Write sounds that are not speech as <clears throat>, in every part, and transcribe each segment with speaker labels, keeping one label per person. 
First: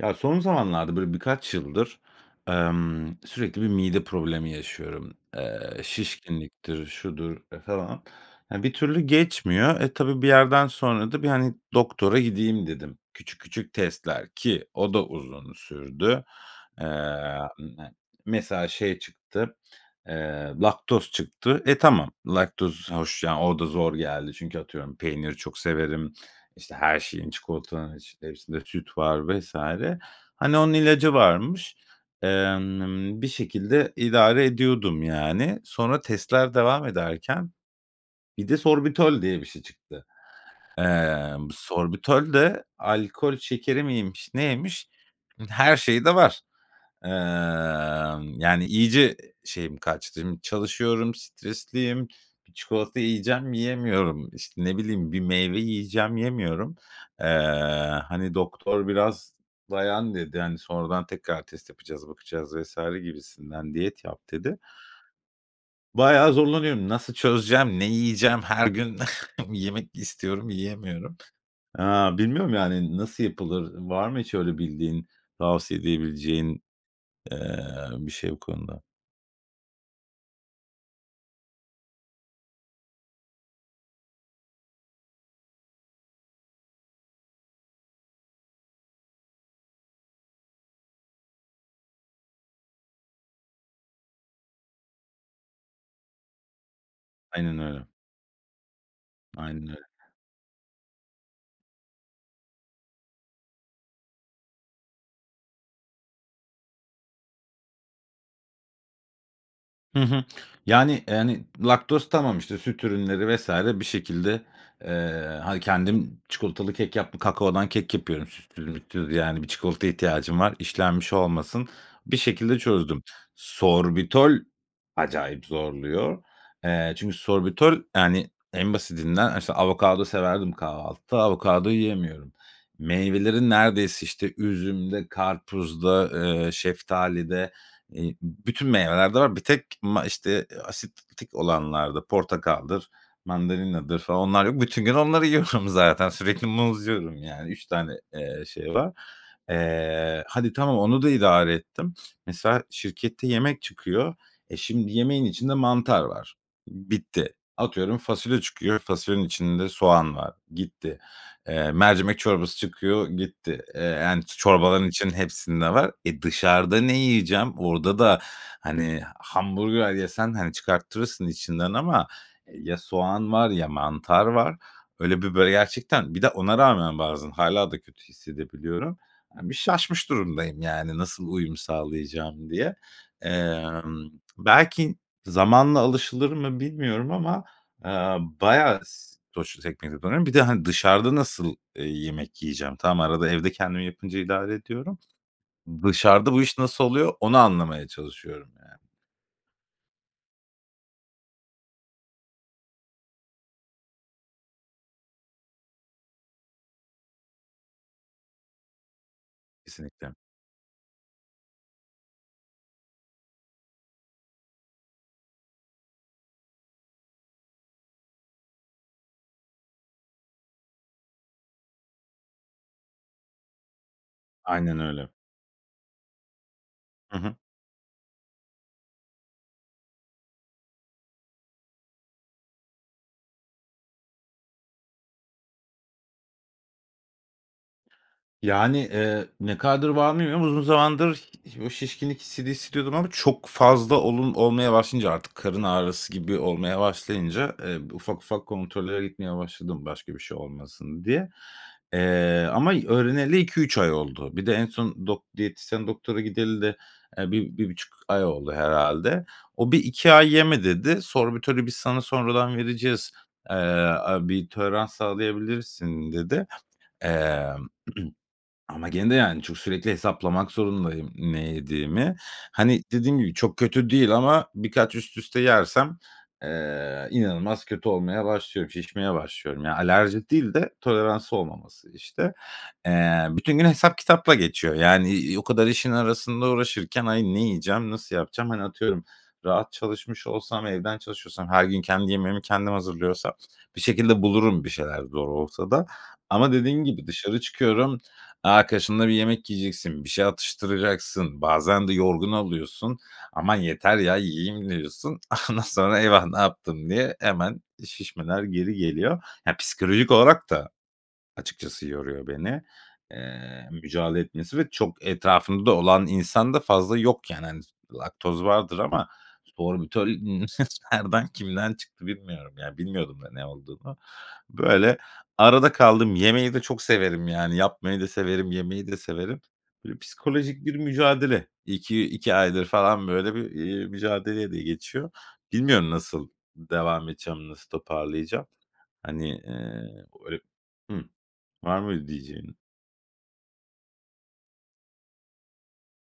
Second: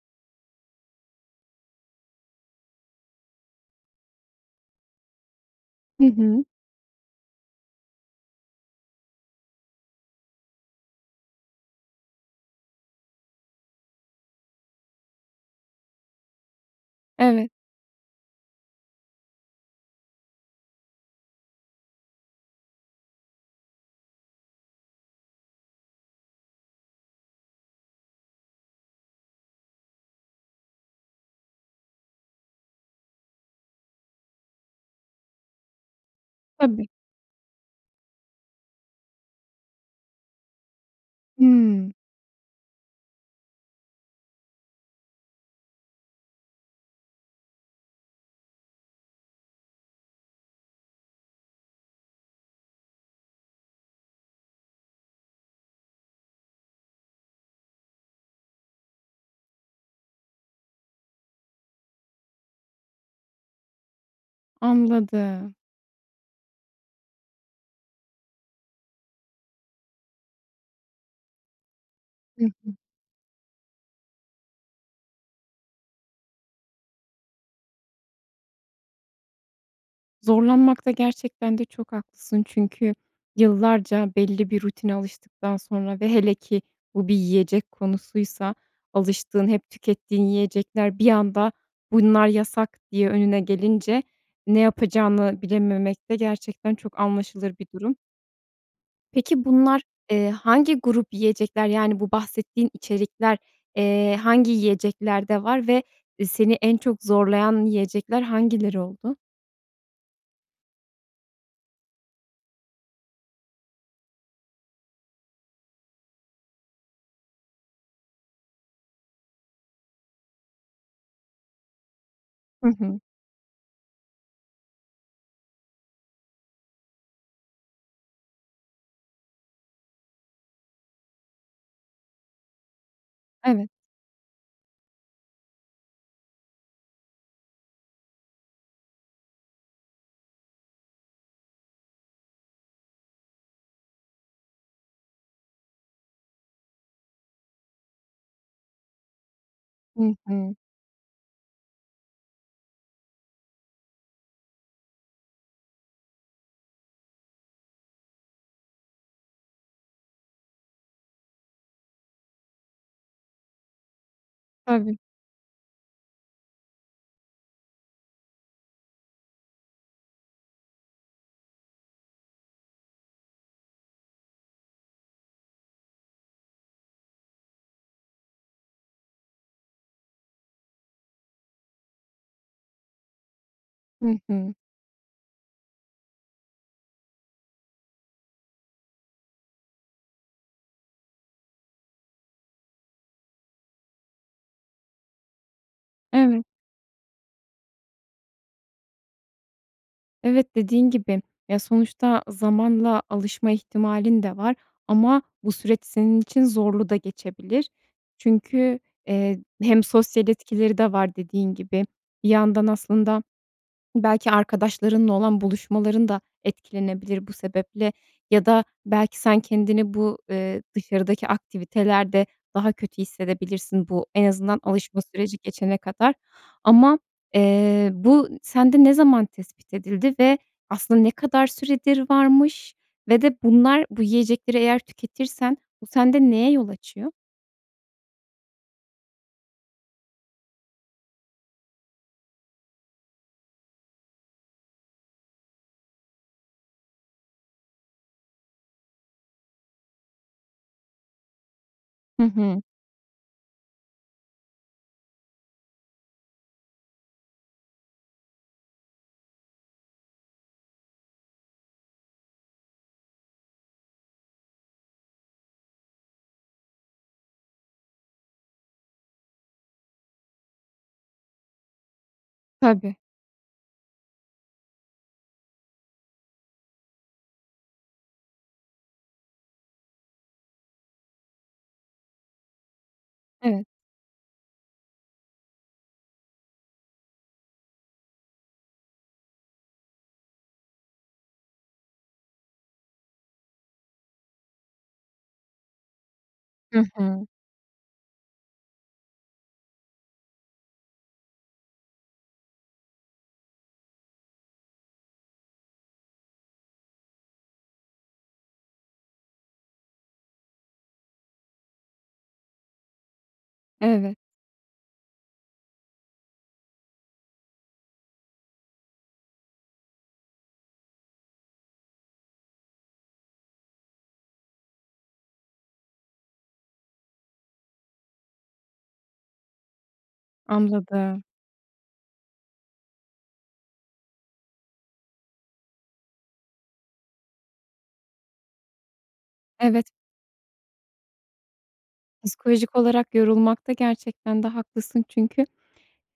Speaker 1: Ya son zamanlarda böyle birkaç yıldır, emm, sürekli bir mide problemi yaşıyorum. Eee,
Speaker 2: Hı hı.
Speaker 1: şişkinliktir, şudur falan. Ya, bir türlü geçmiyor. E, tabii bir yerden sonra da bir, hani, doktora gideyim dedim. Küçük küçük testler ki o da uzun sürdü. Eee,
Speaker 2: Evet.
Speaker 1: m n mesela şey çıktı, eee, laktoz çıktı. E, tamam laktoz hoş, yani, o da zor geldi. Çünkü atıyorum peyniri çok severim, işte her şeyin, çikolatanın içinde, hepsinde süt var vs. Hani, onun ilacı varmış. Emm, bir şekilde idare ediyordum yani. Sonra testler devam
Speaker 2: Tabii.
Speaker 1: ederken, bir de sorbitol diye bir şey çıktı. Eee,
Speaker 2: Hımm.
Speaker 1: sorbitol de alkol şekeri miymiş neymiş, her şey de var. Emm, yani, iyice şeyim kaçtım. Şimdi çalışıyorum, stresliyim. Bir çikolata yiyeceğim, yiyemiyorum. İşte ne bileyim, bir meyve yiyeceğim, yemiyorum. Eee, hani, doktor biraz dayan dedi, hani, sonradan tekrar test yapacağız, bakacağız vs. gibisinden diyet yap dedi.
Speaker 2: Anladım.
Speaker 1: Bayağı zorlanıyorum. Nasıl çözeceğim, ne yiyeceğim, her gün <chuckles> yemek istiyorum, yiyemiyorum. Aaa,
Speaker 2: Hı
Speaker 1: bilmiyorum
Speaker 2: hı.
Speaker 1: yani, nasıl yapılır? Var mı hiç öyle bildiğin, tavsiye edebileceğin, eee, bir şey bu konuda?
Speaker 2: Zorlanmakta gerçekten de çok haklısın. Çünkü yıllarca belli bir rutine alıştıktan sonra ve hele ki bu bir yiyecek konusuysa, alıştığın hep tükettiğin yiyecekler bir anda, bunlar yasak diye önüne gelince, ne yapacağını bilememek de gerçekten çok anlaşılır
Speaker 1: Aynen
Speaker 2: bir
Speaker 1: öyle.
Speaker 2: durum. Peki
Speaker 1: Aynen öyle.
Speaker 2: bunlar, eee, hangi grup yiyecekler, yani, bu bahsettiğin içerikler, eee, hangi yiyeceklerde var ve, eee, seni en çok zorlayan yiyecekler hangileri oldu?
Speaker 1: Hı hı. Yani yani, laktoz tamam, işte, süt ürünleri vs. bir şekilde, eee, hani, kendim çikolatalı kek yaptım, kakaodan kek yapıyorum sütsüz mütsüz, yani, 1 çikolataya ihtiyacım var, işlenmiş olmasın. Bir şekilde
Speaker 2: Hı hı.
Speaker 1: çözdüm. Sorbitol acayip zorluyor. Eee, çünkü Sorbitol, yani, en basitinden işte avokado severdim kahvaltıda, avokado yiyemiyorum. Meyvelerin
Speaker 2: Evet.
Speaker 1: neredeyse işte üzümde, karpuzda, eee, şeftalide, iii, bütün meyvelerde var. Bir tek ma işte, asidik olanlarda portakaldır, mandalinadır falan onlar yok. Bütün gün onları yiyorum zaten. Sürekli muz yiyorum, yani, 3 tane, eee, şey var.
Speaker 2: Hı
Speaker 1: Eee, hadi
Speaker 2: hı.
Speaker 1: tamam, onu da idare ettim. Mesela, şirkette yemek çıkıyor. E, şimdi yemeğin içinde mantar var, bitti. Atıyorum fasulye çıkıyor, fasulyenin içinde soğan var, gitti. Eee, mercimek çorbası çıkıyor, gitti. Eee, yani, çorbaların
Speaker 2: Tabii.
Speaker 1: içinde hepsinde var. Eee, dışarıda ne yiyeceğim? Orada da, hani, hamburger yesen, hani, çıkarttırırsın içinden ama ya soğan var, ya mantar var. Öyle bir böyle, gerçekten bir de ona rağmen bazen hâlâ da kötü hissedebiliyorum. Bir şaşmış durumdayım, yani, nasıl uyum sağlayacağım diye. Emm,
Speaker 2: Hı hı.
Speaker 1: belki zamanla alışılır mı bilmiyorum ama, eee, bayağı s sonuçta <unintelligible> Bir de, hani, dışarıda nasıl, eee, yemek yiyeceğim? Tamam arada evde kendim yapınca idare ediyorum. Dışarıda bu
Speaker 2: Evet.
Speaker 1: iş nasıl oluyor onu anlamaya çalışıyorum, yani.
Speaker 2: Evet, dediğin gibi, ya, sonuçta zamanla alışma ihtimalin de var ama bu süreç senin için zorlu da geçebilir. Çünkü, eee, hem
Speaker 1: Kesinlikle.
Speaker 2: sosyal etkileri de var dediğin gibi. Bir yandan aslında belki arkadaşlarınla olan buluşmaların da etkilenebilir bu sebeple ya da belki sen kendini bu, eee, dışarıdaki aktivitelerde daha kötü hissedebilirsin bu en azından
Speaker 1: Aynen
Speaker 2: alışma
Speaker 1: öyle.
Speaker 2: süreci geçene kadar ama,
Speaker 1: Hı hı.
Speaker 2: eee, bu sende ne zaman tespit edildi ve aslında ne kadar süredir varmış ve de bunlar bu yiyecekleri eğer tüketirsen bu sende neye yol açıyor?
Speaker 1: Yani, eee, ne kadardır var bilmiyorum. Uzun zamandır ih o şişkinlik hissini hissediyordum ama çok fazla olun olmaya başlayınca artık karın ağrısı gibi olmaya başlayınca, eee, ufak ufak kontrollere gitmeye başladım başka bir şey olmasın diye,
Speaker 2: Hı
Speaker 1: eee,
Speaker 2: hı.
Speaker 1: ama öğreneli 2-3 ay oldu. Bir de en son dok diyetisyen doktora gideli de, eee, 1-1.5 ay oldu herhalde. O 1-2 ay yeme dedi. Sorbitölü biz sana sonradan vereceğiz, eee, aaa, bir tolerans sağlayabilirsin dedi, eee, <clears throat> ama gene de yani çok, sürekli hesaplamak zorundayım ne yediğimi. Hani,
Speaker 2: Tabii.
Speaker 1: dediğim gibi çok kötü değil ama birkaç üst üste yersem, eee, inanılmaz kötü olmaya başlıyorum, şişmeye başlıyorum. Ya, alerji değil de toleransı olmaması işte. Eee, bütün gün
Speaker 2: Evet.
Speaker 1: hesap kitapla geçiyor, yani, iii, o kadar işin arasında uğraşırken, ay, ne yiyeceğim, nasıl yapacağım? Hani, atıyorum rahat çalışmış olsam, evden çalışıyor olsam, her gün kendi yemeğimi kendim hazırlıyor olsam, bir şekilde bulurum bir şeyler zor olsa da ama
Speaker 2: I
Speaker 1: dediğin gibi
Speaker 2: hı.
Speaker 1: dışarı çıkıyorum, e arkadaşınla bir yemek yiyeceksin, bir şey atıştıracaksın, bazen de yorgun oluyorsun, aman yeter ya, yiyeyim diyorsun. Ondan sonra "Eyvah ne yaptı" diye hemen şişmeler geri geliyor. Ya psikolojik olarak da açıkçası yoruyor beni, eee,
Speaker 2: Evet.
Speaker 1: mücadele etmesi ve çok etrafımda olan insan da fazla yok yani, hani, s laktoz vardır ama sorbitöl <chuckles> nereden kimden çıktı bilmiyorum. Ya bilmiyordum da ne olduğunu. Böyle arada kaldım. Yemeği de çok severim yani. Yapmayı da severim, yemeyi de severim. Böyle psikolojik bir
Speaker 2: Anladım.
Speaker 1: mücadele. ik iki aydır falan böyle bir, eee, mücadeleyle geçiyor. Bilmiyorum nasıl devam edeceğim, nasıl toparlayacağım. Hani,
Speaker 2: Evet.
Speaker 1: eee <unintelligible> Hıh var mı diyeceğin?
Speaker 2: Psikolojik olarak yorulmakta gerçekten de haklısın. Çünkü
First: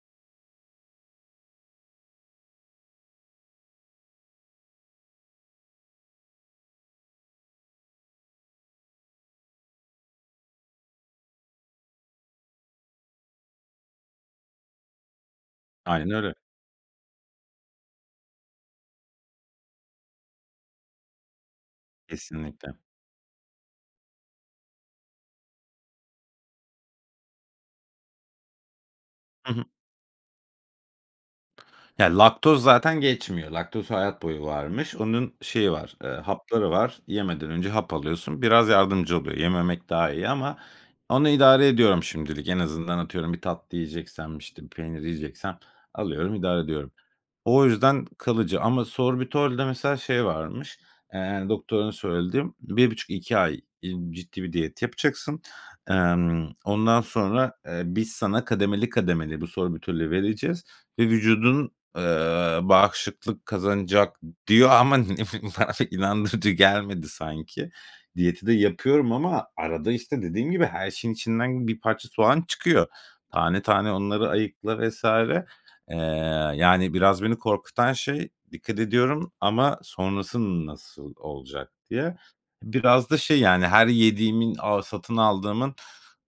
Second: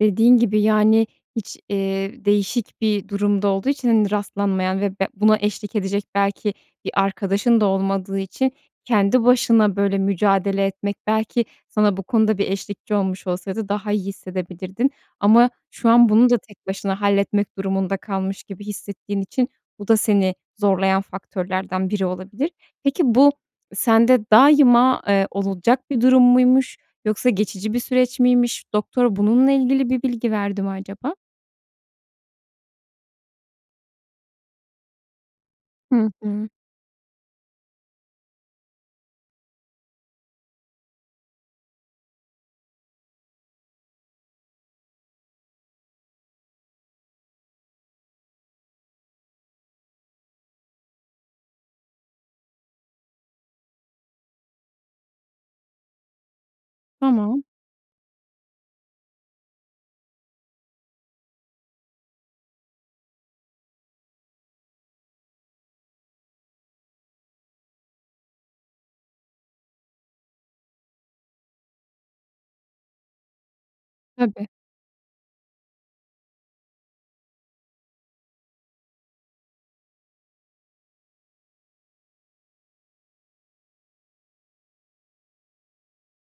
Speaker 2: dediğin gibi, yani, hiç, eee, değişik bir durumda olduğu için hani rastlanmayan ve be buna eşlik edecek belki bir arkadaşın da olmadığı için kendi başına böyle mücadele etmek belki sana bu konuda bir eşlikçi olmuş olsaydı daha iyi hissedebilirdin ama şu an
Speaker 1: Aynen
Speaker 2: bunu
Speaker 1: öyle.
Speaker 2: da tek başına halletmek durumunda kalmış gibi hissettiğin için bu da seni zorlayan faktörlerden biri olabilir.
Speaker 1: Kesinlikle.
Speaker 2: Peki, bu sende daima, eee, olacak bir durum muymuş yoksa geçici bir süreç miymiş? Doktor bununla
Speaker 1: Hı hı.
Speaker 2: ilgili bir bilgi verdi mi acaba?
Speaker 1: Ya, laktoz zaten geçmiyor. Laktoz hayat boyu varmış. Onun şeyi var,
Speaker 2: Hı
Speaker 1: eee,
Speaker 2: hı.
Speaker 1: hapları var. Yemeden önce hap alıyorsun. Biraz yardımcı oluyor. Yememek daha iyi ama onu idare ediyorum şimdilik. En azından atıyorum, bir tatlı yiyeceksem, işte, bir peynir yiyeceksem alıyorum, idare ediyorum. O yüzden kalıcı ama sorbitolde mesela şey varmış, eee, doktorun söylediği; "1.5-2 ay, iii, ciddi bir diyet yapacaksın. Emm, ondan
Speaker 2: Tamam.
Speaker 1: sonra, eee, biz sana kademeli kademeli bu sorbitolü vereceğiz ve vücudun, eee, bağışıklık kazanacak," diyor ama <chuckles> inandırıcı gelmedi sanki. Diyeti de yapıyorum ama arada işte, dediğim gibi her şeyin içinden bir parça soğan çıkıyor. Tane tane onları
Speaker 2: Tabii.
Speaker 1: ayıkla vs. Eee, yani, biraz beni korkutan şey, dikkat ediyorum ama sonrası nasıl olacak diye. Biraz da şey, yani, her yediğimin a satın aldığımın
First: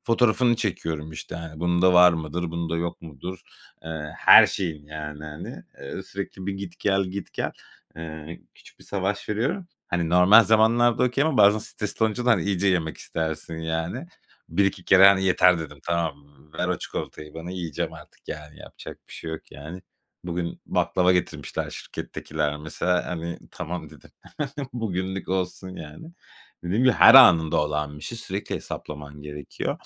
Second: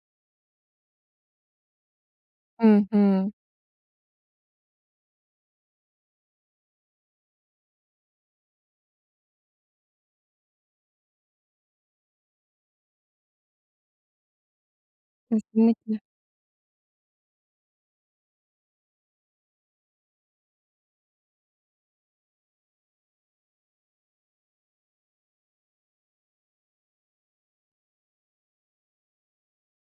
Speaker 1: fotoğrafını çekiyorum işte hani, "Bunda var mıdır, bunda
Speaker 2: Hı
Speaker 1: yok
Speaker 2: hı.
Speaker 1: mudur?" Eee, her şeyin, yani hani, eee, sürekli bir git gel git gel, eee, küçük bir savaş veriyorum. Hani, normal zamanlarda okay ama bazen stresli olunca da hani, iyice yemek istersin yani. 1-2 kere hani, "Yeter!" dedim
Speaker 2: Kesinlikle.
Speaker 1: tamam mı? "Ver o çikolatayı bana, yiyeceğim artık, yani, yapacak bir şey yok," yani. Bugün baklava getirmişler şirkettekiler mesela, hani, "Tamam," dedim. <chuckles> "Bugünlük olsun," yani. Dediğim gibi, her anımda olan bir şey. Sürekli hesaplaman gerekiyor.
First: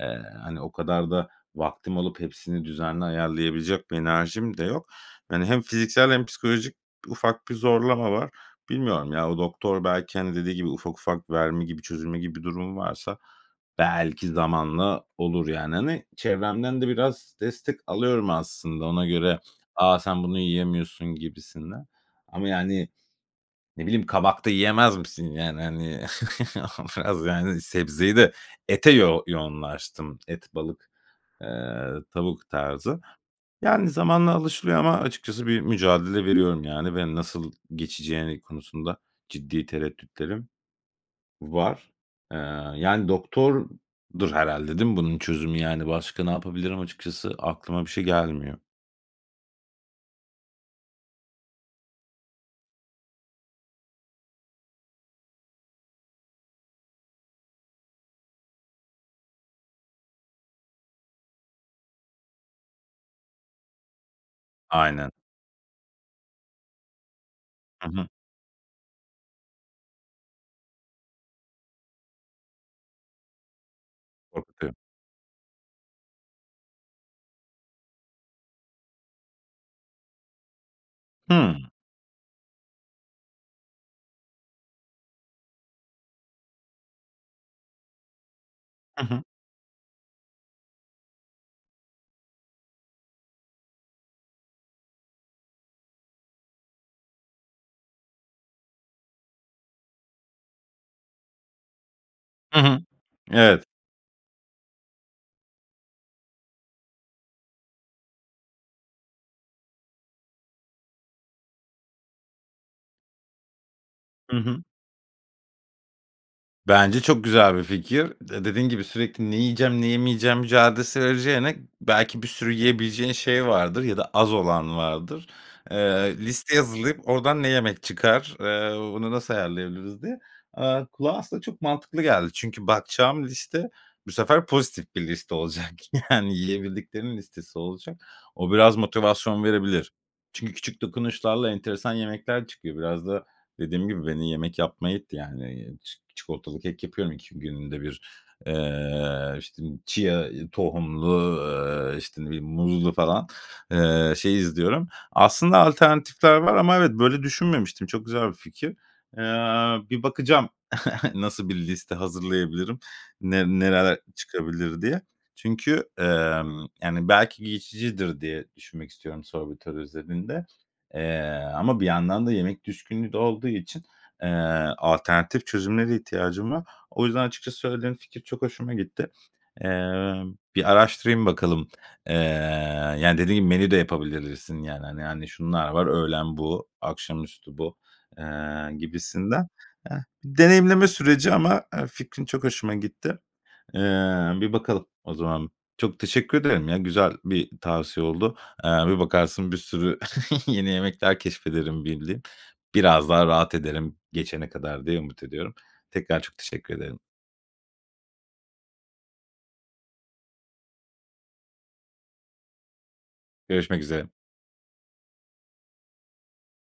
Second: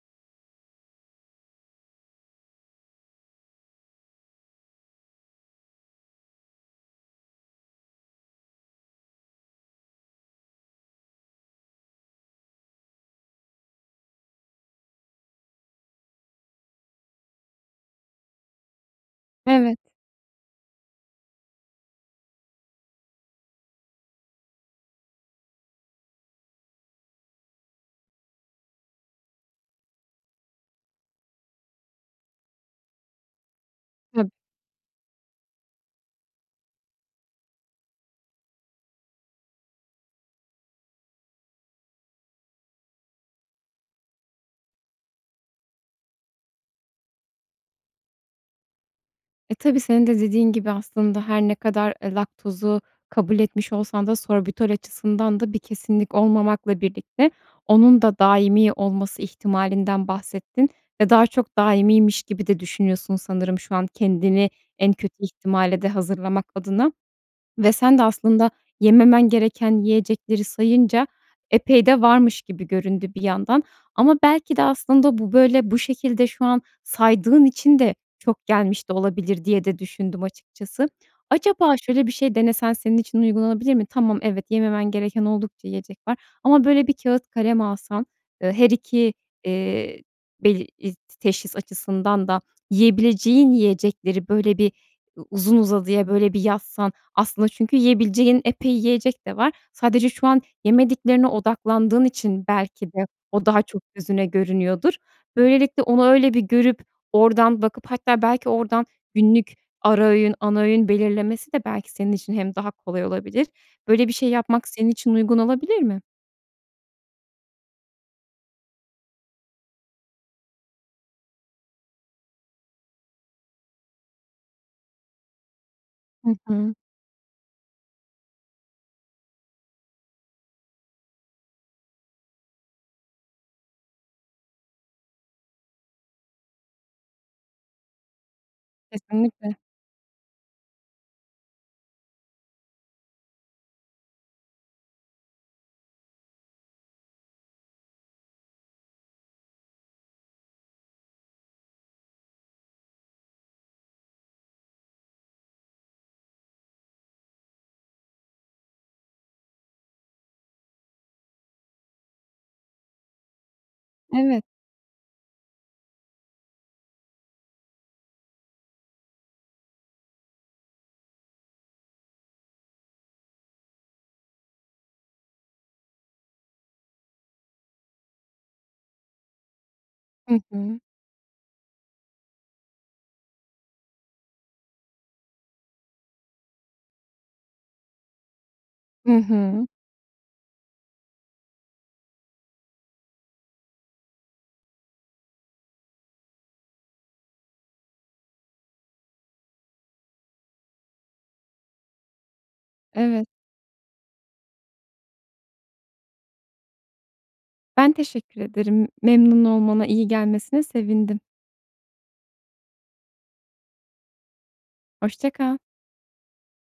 Speaker 1: Eee, hani, o kadar da vaktim olup hepsini düzenli ayarlayabilecek bir enerjim de yok. Hani, hem fiziksel hem psikolojik ufak bir zorlama var. Bilmiyorum ya, o doktor belki hani, dediği gibi ufak ufak verme gibi, çözülme gibi durum varsa belki zamanla olur yani hani, çevremden de biraz destek alıyorum aslında ona göre,
Speaker 2: Evet.
Speaker 1: "A, sen bunu yiyemiyorsun," gibisinden ama yani, ne bileyim, "Kabak da yiyemez misin?" yani hani, <chuckles> biraz yani sebzeyi de ete yo yoğunlaştım; et, balık, eee, tavuk tarzı. Yani,
Speaker 2: <unintelligible>
Speaker 1: zamanla alışılıyor ama açıkçası bir mücadele veriyorum yani ve nasıl geçeceğini konusunda ciddi tereddütlerim var, eee, yani, doktordur herhâlde değil mi bunun çözümü yani, başka ne yapabilirim açıkçası aklıma bir şey gelmiyor.
Speaker 2: E, tabii senin de dediğin gibi aslında, her ne kadar, eee, laktozu kabul etmiş olsan da sorbitol açısından da bir kesinlik olmamakla birlikte, onun da daimi olması ihtimalinden bahsettin ve daha çok daimiymiş gibi de düşünüyorsun, sanırım şu an kendini en
Speaker 1: Aynen.
Speaker 2: kötü ihtimale de hazırlamak adına ve
Speaker 1: Hı
Speaker 2: sen de
Speaker 1: hı.
Speaker 2: aslında yememen gereken yiyecekleri sayınca, epey de varmış gibi göründü bir yandan. Ama belki de
Speaker 1: <unintelligible>
Speaker 2: aslında bu böyle, bu şekilde şu an saydığın için de çok gelmiş de olabilir diye de düşündüm açıkçası.
Speaker 1: Hıı.
Speaker 2: Acaba şöyle bir şey denesen senin için uygulanabilir mi? Tamam, evet, yememen gereken oldukça yiyecek var ama böyle bir kâğıt kalem alsan, ııı, her
Speaker 1: Hı
Speaker 2: 2,
Speaker 1: hı.
Speaker 2: eee, bel i t teşhis açısından da yiyebileceğin yiyecekleri böyle bir, u uzun uzadıya böyle bir yazsan, aslında çünkü yiyebileceğin epey yiyecek de var. Sadece şu an yemediklerine odaklandığın için
Speaker 1: Hı hı.
Speaker 2: belki de o daha
Speaker 1: Evet.
Speaker 2: çok gözüne görünüyordur. Böylelikle, onu öyle bir görüp, oradan bakıp hatta belki oradan günlük ara öğün, ana öğün belirlemesi de belki senin için hem daha kolay olabilir. Böyle bir şey
Speaker 1: Hı hı.
Speaker 2: yapmak senin için uygun olabilir mi?
Speaker 1: Bence çok güzel bir fikir. De dediğin gibi sürekli "Ne yiyeceğim, ne yemeyeceğim?" mücadelesi vereceğine, belki bir sürü yiyebileceğin şey vardır ya da az olan vardır. Eee,
Speaker 2: Hı
Speaker 1: listeyi
Speaker 2: hı.
Speaker 1: hazırlayıp oradan ne yemek çıkar, eee, bunu nasıl ayarlayabiliriz diye. Aaa, kulağa aslında çok mantıklı geldi. Çünkü bakacağım liste bu sefer pozitif bir liste olacak yani, yiyebildiklerimin listesi olacak. O biraz motivasyon
Speaker 2: Kesinlikle.
Speaker 1: verebilir. Çünkü küçük dokunuşlarla enteresan yemekler çıkıyor. Biraz da dediğim gibi beni yemek yapmaya itti, yani, ç çikolatalı kek yapıyorum iki günde bir. Eee, işte, chia tohumlu, eee, işte, bir muzlu falan, eee, şey izliyorum. Aslında, alternatifler var ama evet, böyle düşünmemiştim. Çok güzel bir fikir. Eee, bir bakacağım <giggles> nasıl bir liste hazırlayabilirim, ne nereler
Speaker 2: Evet.
Speaker 1: çıkabilir diye. Çünkü, emm, yani, belki geçicidir diye düşünmek istiyorum sorbitol özelinde, eee, ama bir yandan da yemek düşkünlüğü de olduğu için, eee, alternatif çözümlere ihtiyacım var. O yüzden açıkçası söylediğin fikir çok hoşuma gitti. Eee,
Speaker 2: Hı
Speaker 1: bir
Speaker 2: hı.
Speaker 1: araştırayım bakalım, eee, yani, dediğin gibi menü de yapabilirsin yani, hani hani, şunlar var, öğlen bu, akşamüstü bu, eee,
Speaker 2: Hı
Speaker 1: gibisinden.
Speaker 2: hı.
Speaker 1: Eee, deneyimleme süreci ama, eee, fikrin çok hoşuma gitti. Eee, bir bakalım o zaman. Çok teşekkür ederim ya. Güzel bir tavsiye oldu. Eee, bir bakarsın bir sürü <chuckles> yeni yemekler keşfederim bildiğim. Biraz daha
Speaker 2: Evet.
Speaker 1: rahat ederim geçene kadar diye umut ediyorum. Tekrar çok teşekkür ederim.
Speaker 2: Ben teşekkür ederim. Memnun olmana, iyi gelmesine sevindim.
Speaker 1: Görüşmek üzere.
Speaker 2: Hoşça kal.